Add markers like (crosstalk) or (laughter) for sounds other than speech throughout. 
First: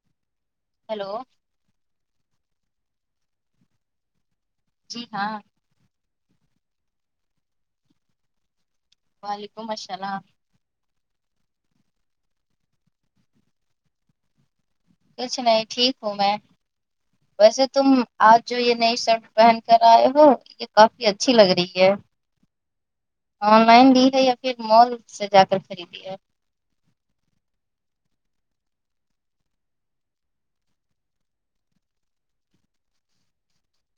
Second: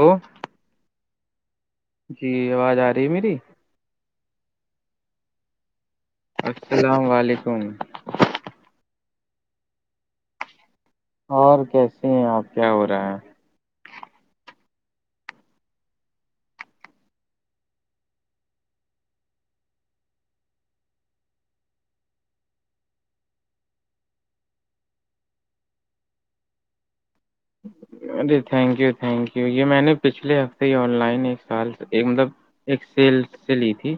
ہل ہیلو جی آواز آ رہی ہے میری جی ہاں السلام علیکم وعلیکم السلام اور کیسے ہیں آپ کیا ہو رہا ہے کچھ نہیں ٹھیک ہوں میں ویسے تم آج جو یہ نئی شرٹ پہن کر آئے ہو یہ کافی اچھی لگ رہی ہے آن لائن بھی ہے یا پھر مال سے جا کر خریدی ہے ارے تھینک یو تھینک یو یہ میں نے پچھلے ہفتے ہی آن لائن ایک سال ایک مطلب ایک سیل سے لی تھی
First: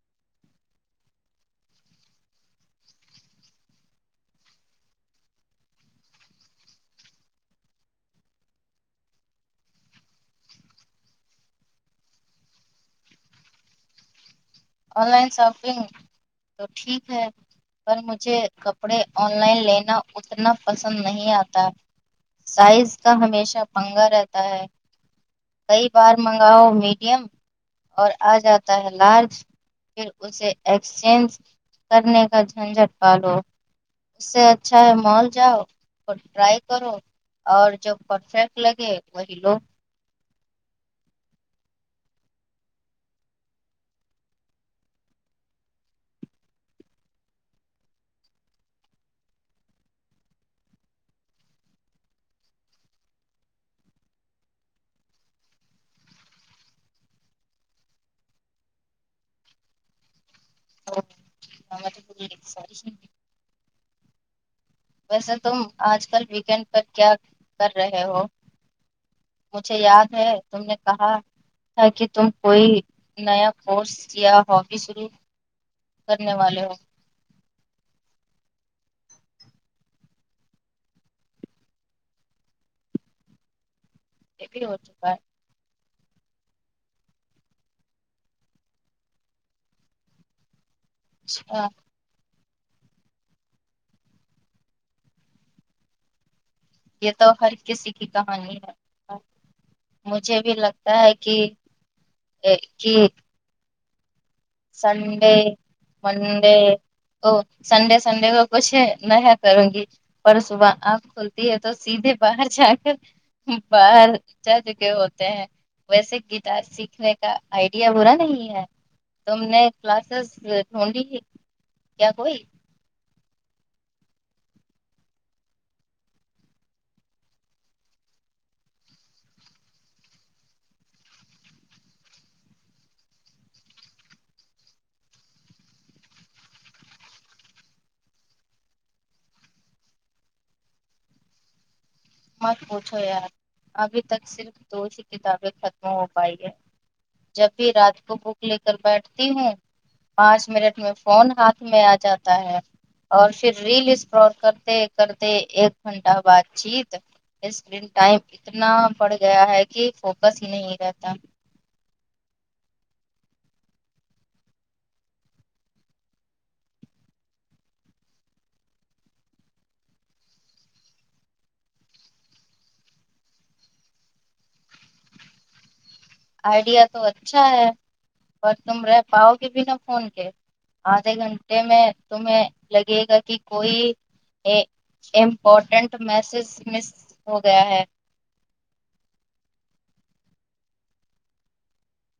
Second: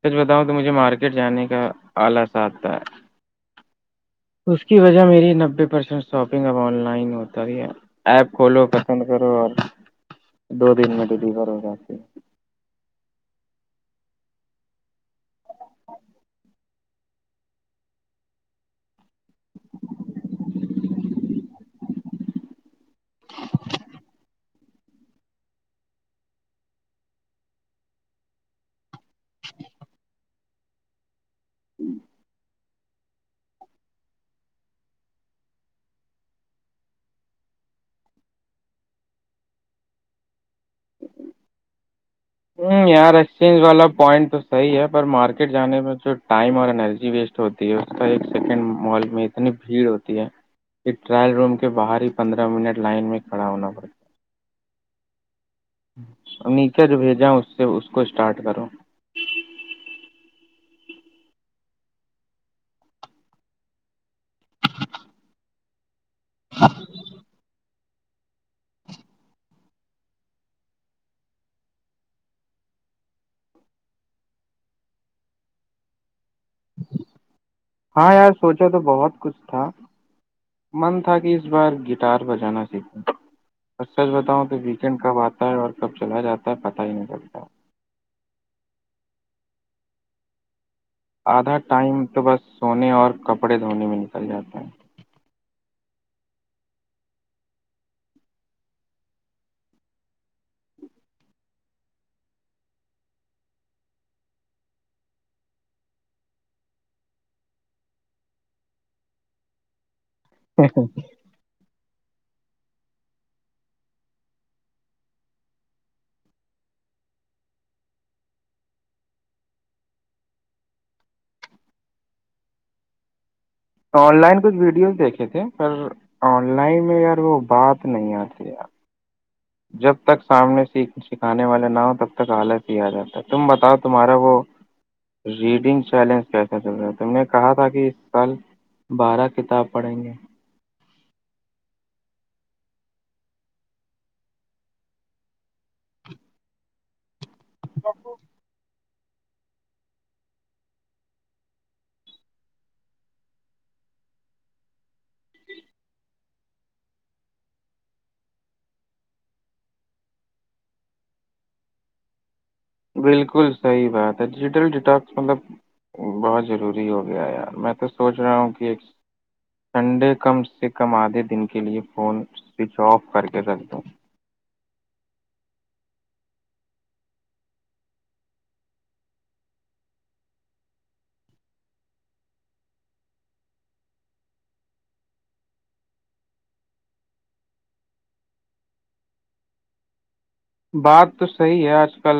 سچ بتاؤں تو مجھے مارکیٹ جانے کا آلس آتا ہے اس کی وجہ میری نبے پرسنٹ شاپنگ اب آن لائن ہوتا ہی ہے ایپ کھولو پسند کرو اور دو دن میں ڈی کرو گ آن لائن شاپنگ تو ٹھیک ہے پر مجھے کپڑے آن لائن لینا اتنا پسند نہیں آتا سائز کا ہمیشہ پنگا رہتا ہے کئی بار منگاؤ میڈیم اور آ جاتا تحلاج پھر اسے ایکسچینج کرنے کا جو جھنجھٹ پالو اس سے اچھا ہے مال جاؤ اور ٹرائی کرو اور جو پرفیکٹ لگے وہی لو جی وں یار ایکسچینج والا پوائنٹ تو صحیح ہے پر مارکیٹ جانے میں جو ٹائم اور انرجی ویسٹ ہوتی ہے اس کا ایک سیکنڈ مال میں اتنی بھیڑ ہوتی ہے ایک ٹرائل روم کے باہر ہی پندرہ منٹ لائن میں کھڑا ہونا پڑتا ا نیچا جو بھیجا اس سے اس کو اسٹارٹ کرو (unintelligible) ویسے تم آج کل ویکینڈ پر کیا کر رہے ہو مجھے یاد ہے تم نے کہا ت کہ تم کوئی نیا کورس یا ہابی شرو کرنے والے ہ ہاں یار سوچو تو بہت کچھ تھا من تھا کہ اس بار گٹار بجانا سیکھو اور سچ بتاؤں یہ تو بھی ہو ویکینڈ چکا کب آتا ہے اور کب چلا جاتا ہے پتا ہی نہیں چلتا آدھا ہے ٹائم تو بس سونے اور کپڑے دھونے میں نکل جاتے ہیں یہ تو ہر کسی کی کہانی ہے مجھے بھی لگتا ہے کہ کی سنڈے منڈے تو سنڈے سنڈے کو کچھ میں ہے کروں گی پرسب آپ ک تو سیدھے باہر جا کر باہر جا چکے ہوتے ہیں ویسے گٹار سیکھنے کا آئیڈیا برا نہیں ہے تم نے کلاسز ڈھونڈی کیا کوئی آن لائن کچھ ویڈیوز دیکھے تھے پر آن لائن میں یار وہ بات نہیں آتی جب تک سامنے سیکھ سکھانے والے نہ ہو تب تک حالت ہی آ جاتا ہے تم بتاؤ تمہارا وہ ریڈنگ چیلنج کیسےے تم نے کہا تھا کہ اس سال بارہ کتاب پڑھیں گے مت پوچھو یار ابھی تک صرف دو ہیی کتابیں ختم ہو پائی ہے جب بھی رات کو بک لے کر بیٹھتی ہوں پانچ منٹ میں فون ہاتھ میں آ جاتا ہے اور پھر ریل اس پر کرتے کرتے ایک گھنٹہ بات چیت اسکرین ٹائم اتنا بڑ گیا ہے کہ فوکس ہی نہیں رہتا بالکل صحیح بات ہے ڈیجیٹل ڈٹاکس مطلب بہت ضروری ہو گیا یار میں تو سوچ رہا ہوں کہ ایک سنڈے کم سے کم آدھے دن کے لیے فون سوئچ آف کر کے رکھ دو آئیڈیا تو اچھا ہے اور تم رہ پاؤ گے بنا فون کے آدھے گھنٹے میں تمہیں لگے گا کہ کوئی ا امپورٹنٹ میسج مس ہو گیا ہے بات تو صحیح ہے آج کل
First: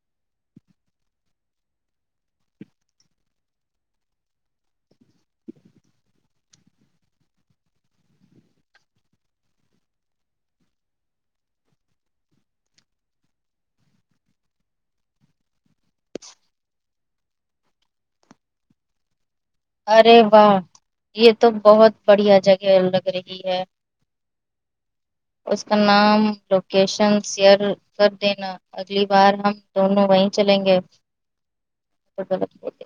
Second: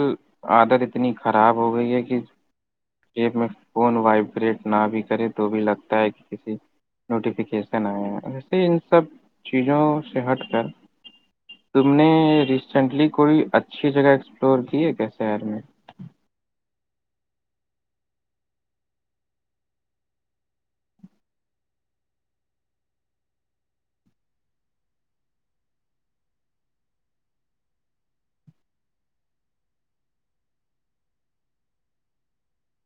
عادت اتنی خراب ہو گئی ہے کہ میں فون وائبریٹ نہ بھی کرے تو بھی لگتا ہے کہ کسی نوٹیفیکیشن آئے ویسے ان سب چیزوں سے ہٹ کر تم نے ریسینٹلی کوئی اچھی جگہ ایکسپلور کی ہے کیا شہر میں ارے واہ یہ تو بہت بڑھیا جگہ لگ رہی ہے (unintelligible) اس کا نام لوکیشن شیئر کر دینا اگلی بار ہم دونوں وہیں چلیں گے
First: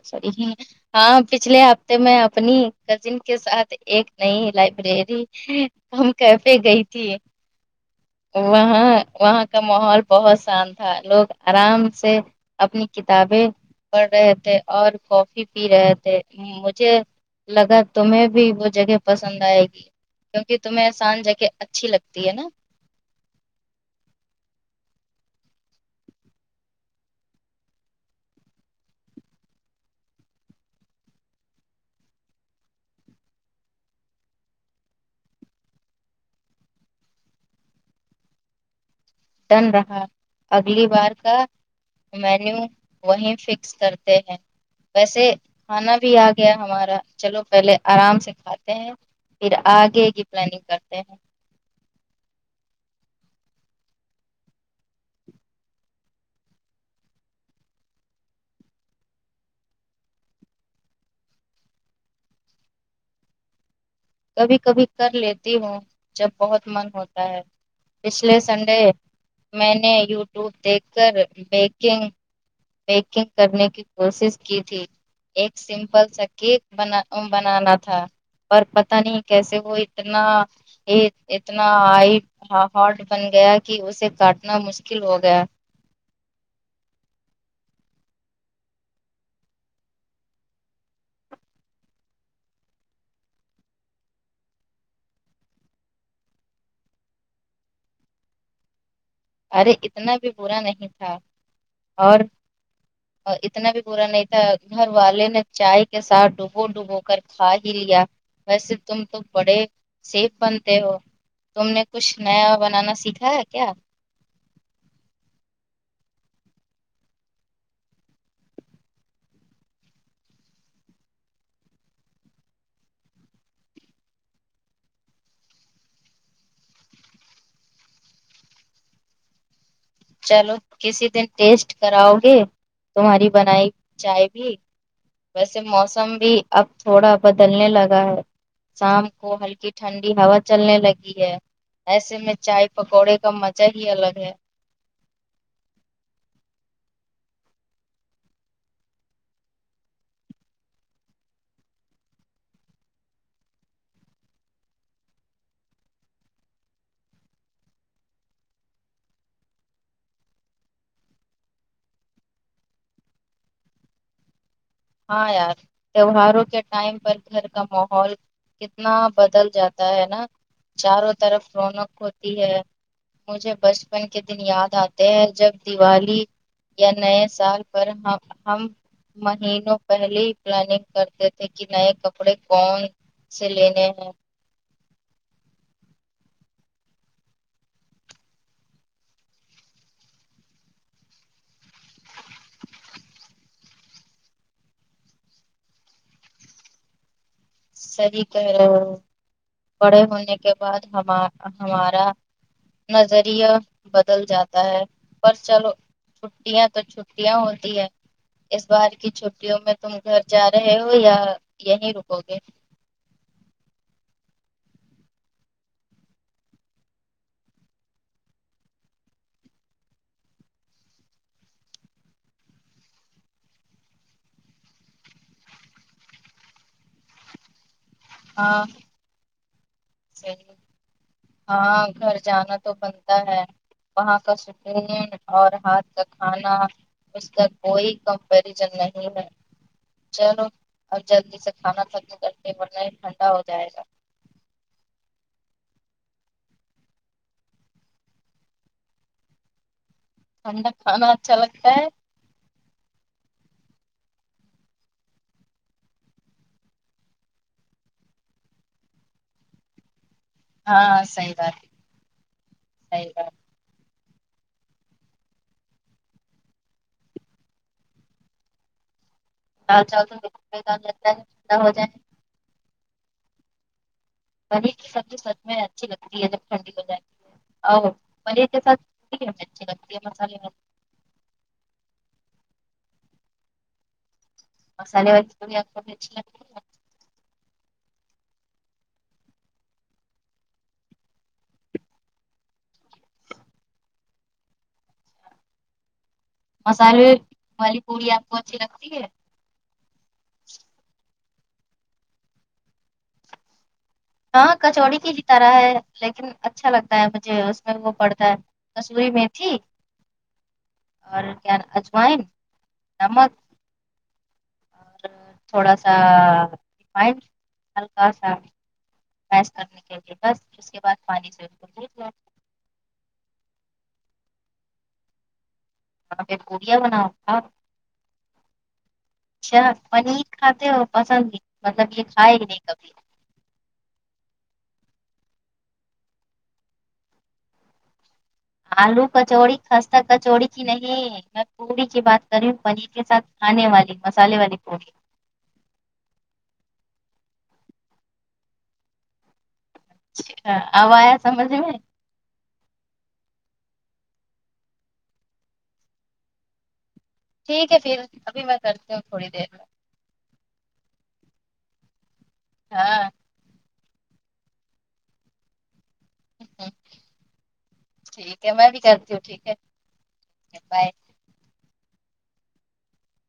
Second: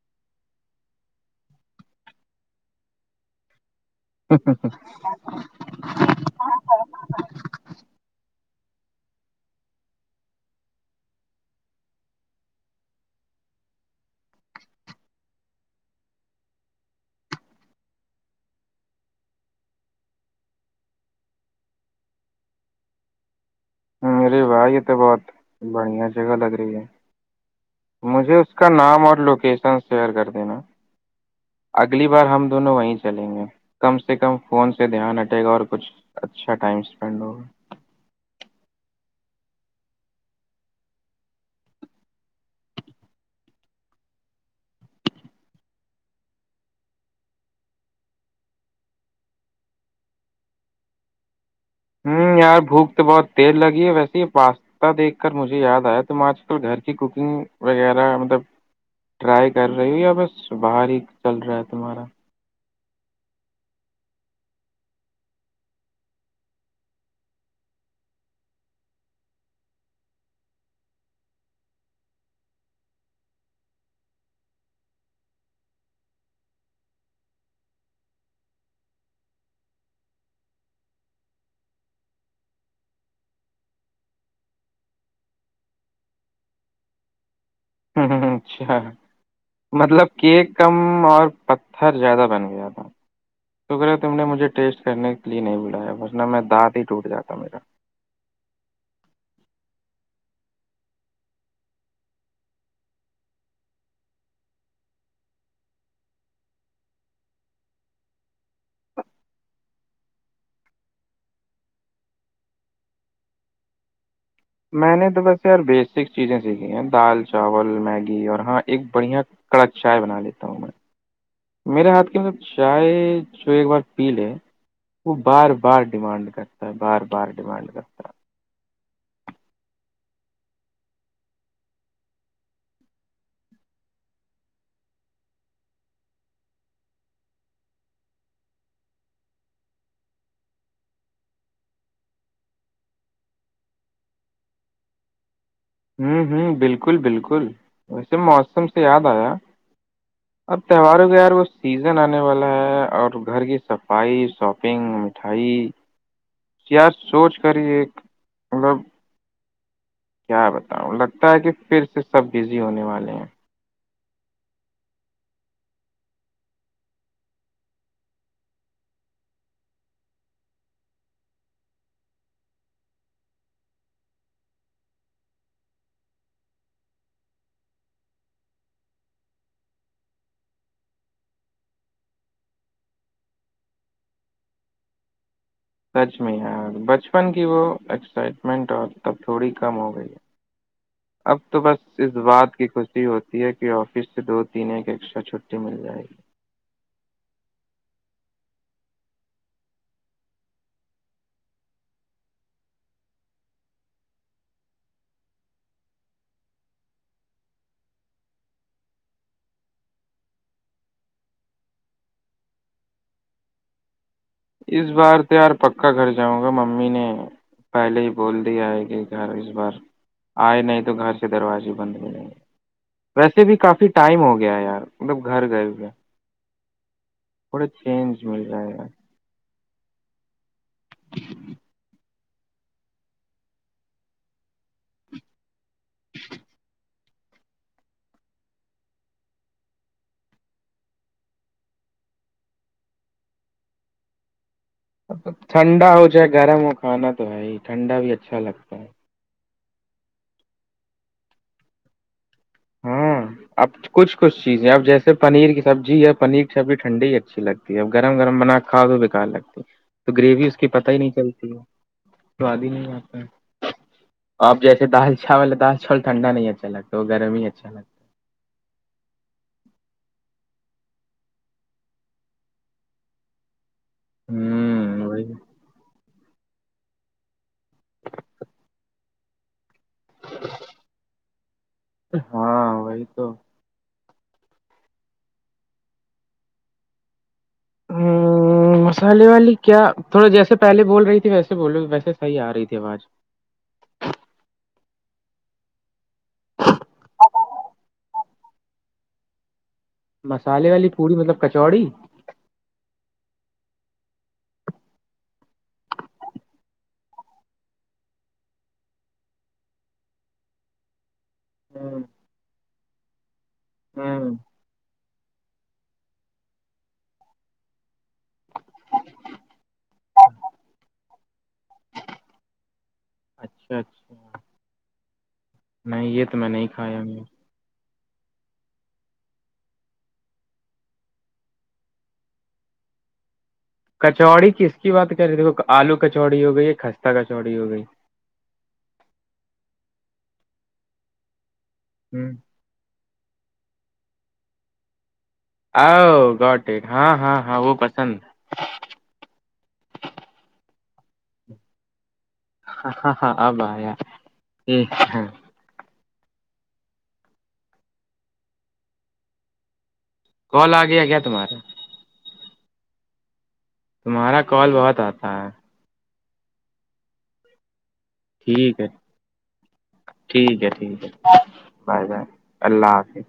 س ہاں پچھلے ہفتے میں اپنی کزن کے ساتھ ایک نئی لائبریری ہم کیفے گئی تھی وہاں وہاں کا ماحول بہت شان تھا لوگ آرام سے اپنی کتابیں پڑھ رہے تھے اور کافی پی رہے تھے مجھے لگا تمہیں بھی وہ جگہ پسند آئے گی کیونکہ تمہیں سان جگہ اچھی لگتی ہے نا میرے بھائی یہ تو بہت بڑھیا جگہ لگ رہی ہے مجھے اس کا نام اور لوکیشن شیئر کر دینا اگلی بار ہم دونوں وہیں چلیں گے کم سے کم فون سے دھیان ہٹے گا اور کچھ اچھا ٹائم اسپینڈ ہوگا ٹن رہا اگلی بار کا مینیو وہی فکس کرتے ہیں ویسے کھانا بھی آ گیا ہمارا چلو پہلے آرام سے کھاتے ہیں پھر آگے کی پلاننگ کرتے ہیں ہوں یارھوک تو بہت تیز لگی ہے ویسے ہی پاس کتا دیکھ کر مجھے یاد آیا تم آج کل گھر کی کوکنگ وغیرہ مطلب ٹرائی کر رہی ہوں یا بس باہر ہی چل رہا ہے تمہارا کبھی کبھی کر لیتی ہوں جب بہت من ہوتا ہے پچھلے سنڈے میں نے یوٹیوب دیکھ کر بیکنگ پیکنگ کرنے کی کوشش کی تھی ایک سمپل سا کیک بنا بنانا تھا پر پتا نہیں کیسے وہ اتنا یہ اتنا ہائی ہارٹ بن گیا کہ اسے کاٹنا مشکل ہو گیا ہوں ہ ہ اچھا ہاں ہ مطلب کیک کم اور پتھر زیادہ بن گیا تھا شکر ہے تم نے مجھے ٹیسٹ کرنے کے لیے نہیں بلایا بس ن میں دانت ہی ٹوٹ جاتا میرا ارے اتنا بھی برا نہیں تھا اور (unintelligible) اتنا بھی برا نہیں تھا گھر والے نے چائے کے ساتھ ڈوبو ڈوبو کر کھا ہی لیا ویسے تم تو بڑے سیف بنتے ہو تم نے کچھ نیا بنانا سیکھا ہے کیا میں نے تو بس یار بیسک چیزیں سیکھی ہیں دال چاول میگی اور ہاں ایک بڑھیا کڑک چائے بنا لیتا ہوں میں میرے ہاتھ کے اندر چائے جو ایک بار پی لے وہ بار بار ڈیمانڈ کرتا ہے بار بار ڈیمانڈ کرتا ہے چلو کسی دن ٹیسٹ کراؤ گے تمہاری بنائی چائے بھی ویسے موسم بھی اب تھوڑا بدلنے لگا ہے شام کو ہلکی ٹھنڈی ہوا چلنے لگی ہے ایسے میں چائے پکوڑے کا مزہ ہی الگ ہے ہوں ہوں بالکل بالکل ویسے موسم سے یاد آیا اب تہواروں کے یار وہ سیزن آنے والا ہے اور گھر کی صفائی شاپنگ مٹھائی یا سوچ کر ہی ایک مطلب کیا بتاؤں لگتا ہے کہ پھر سے سب بزی ہونے والے ہیں ہاں یار تیوہاروں کے ٹائم پر گھر کا ماحول کتنا بدل جاتا ہے نا چاروں طرف رونق ہوتی ہے مجھے بچپن کے دن یاد آتے ہیں جب دیوالی یا نئے سال پر ہم ہم مہینوں پہلے ہی پلاننگ کرتے تھے کہ نئے کپڑے کون سے لینے ہیں سچ میں یار بچپن کی وہ ایکسائٹمنٹ اور تب تھوڑی کم ہو گئی ہے (inaudible) اب تو بس اس بات کی خوشی ہوتی ہے کہ آفس سے دو تین ایک ایکسٹرا چھٹی مل جائے گی صحیح کہہ رہے ہو بڑے ہونے کے بعد ہم ہمارا نظریہ بدل جاتا ہے پر چلو چھٹیاں تو چھٹیاں ہوتی ہے اس بار کی چھٹیوں میں تم گھر جا رہے ہو یا یہیں رکو گے ا (inaudible) اس بار تو یار پکا گھر جاؤں گا ممی نے پہلے ہی بول دیا ہے کہ گھر اس بار آئے نہیں تو گھر سے دروازے بند ہو جیں گے ویسے بھی کافی ٹائم ہو گیا ہے یار مطلب گھر گھر گئے تھوڑا چینج مل جائے گا صیح ہاں گھر جانا تو بنتا ہے وہاں کا سٹریین اور ہاتھ کا کھانا اس کا کوئی کمپریزن نہیں ہے چلو اب جلدی سے کھانا تھکم کر کے ورنہ ہی ٹھنڈا ہو جائے گا ٹھنڈا ہو جائے گرم ہو کھانا تو بھائی ٹھنڈا بھی اچھا لگتا ہے ٹھنڈا کھانا اچھا لگتا ہے ہاں آپ کچ کچھ چیزیں اب جیسے پنیر کی سبزی ہے پنیر کی سبزی ٹھنڈی ہی اچھی لگتی اب گرم گرم بنا کے کھا تو بیکار لگتی تو گریوی اس کی پت ہی ہاں نہیں صحیح چلتی ہے بات سواد ہی نہیں صحیح بات آتا اب جیسے دال چاول دال چاول ٹھنڈا نہیں اچھا لگتا گرم ہی اچھا لگتا آ چ توا ہو جائے ب ہوں سبزی وہی سچ میں اچھی لگتی ہے جب ٹھنڈی ہو جائے او پن ساتچ لگتے مسالے ہاں وہی تو مصالے وال آچگ ہاں مسالے والی کیا تھوڑا جیسے پہلے بول رہی تھی ویسے بولو ویسےحی آ رہی تھی آواز مسالے والی پوڑی آپ کو اچھی لگتی ہے مسالے والی پوڑی مطلب کچوڑی ہاں کچوڑی کی ہی طرح ہے لیکن اچھا لگتا ہے مجھے اس میں وہ پڑتا ہے کسورئی میں تھی (inaudible) اور کیا ن ہ اجوائن نمک ہاں (unintelligible) تھوڑا سا رفائنڈ ہلکا سا س کرنے کے لیے بس اس کے بعد پانی سے ج اچھا اچھا (unintelligible) نہیں یہ پھر تو میں نہیں پڑیا کھایا بناؤ ہوں تھا اچھا پنیر کھاتے ہو پسند ہی مطلب یہ کھائے ہی نہیں کبھی کچوڑی کس کی بات کر رہے دیکھو آلو کچوڑی ہو گئی کستہ کچوڑی ہو گئی آلو کچوڑی خستہ کچوڑی کی نہیں میں پوڑی کی بات کر رہی ہوں پنیر کے ساتھ کھانے والی مسالے والی پوڑی آؤ گاٹڈ ہاں ہاں ہاں وہ پسند اچھا آب آیا سمجھ میں ہ ہاں ہاں آب ہ ہاں ٹھیک ہے پھر ابھی میں کرتی ہوں تھوڑی دیر میں کال آ گیا گیا تہارے ہاں تمہارا کال بہت آتا ہے ہ ٹھیک ہے میں بھی کرتی ہوں ٹھیک ہے ٹھیک ہے بائے ٹھیک ہے بائے بائے اللہ حافظ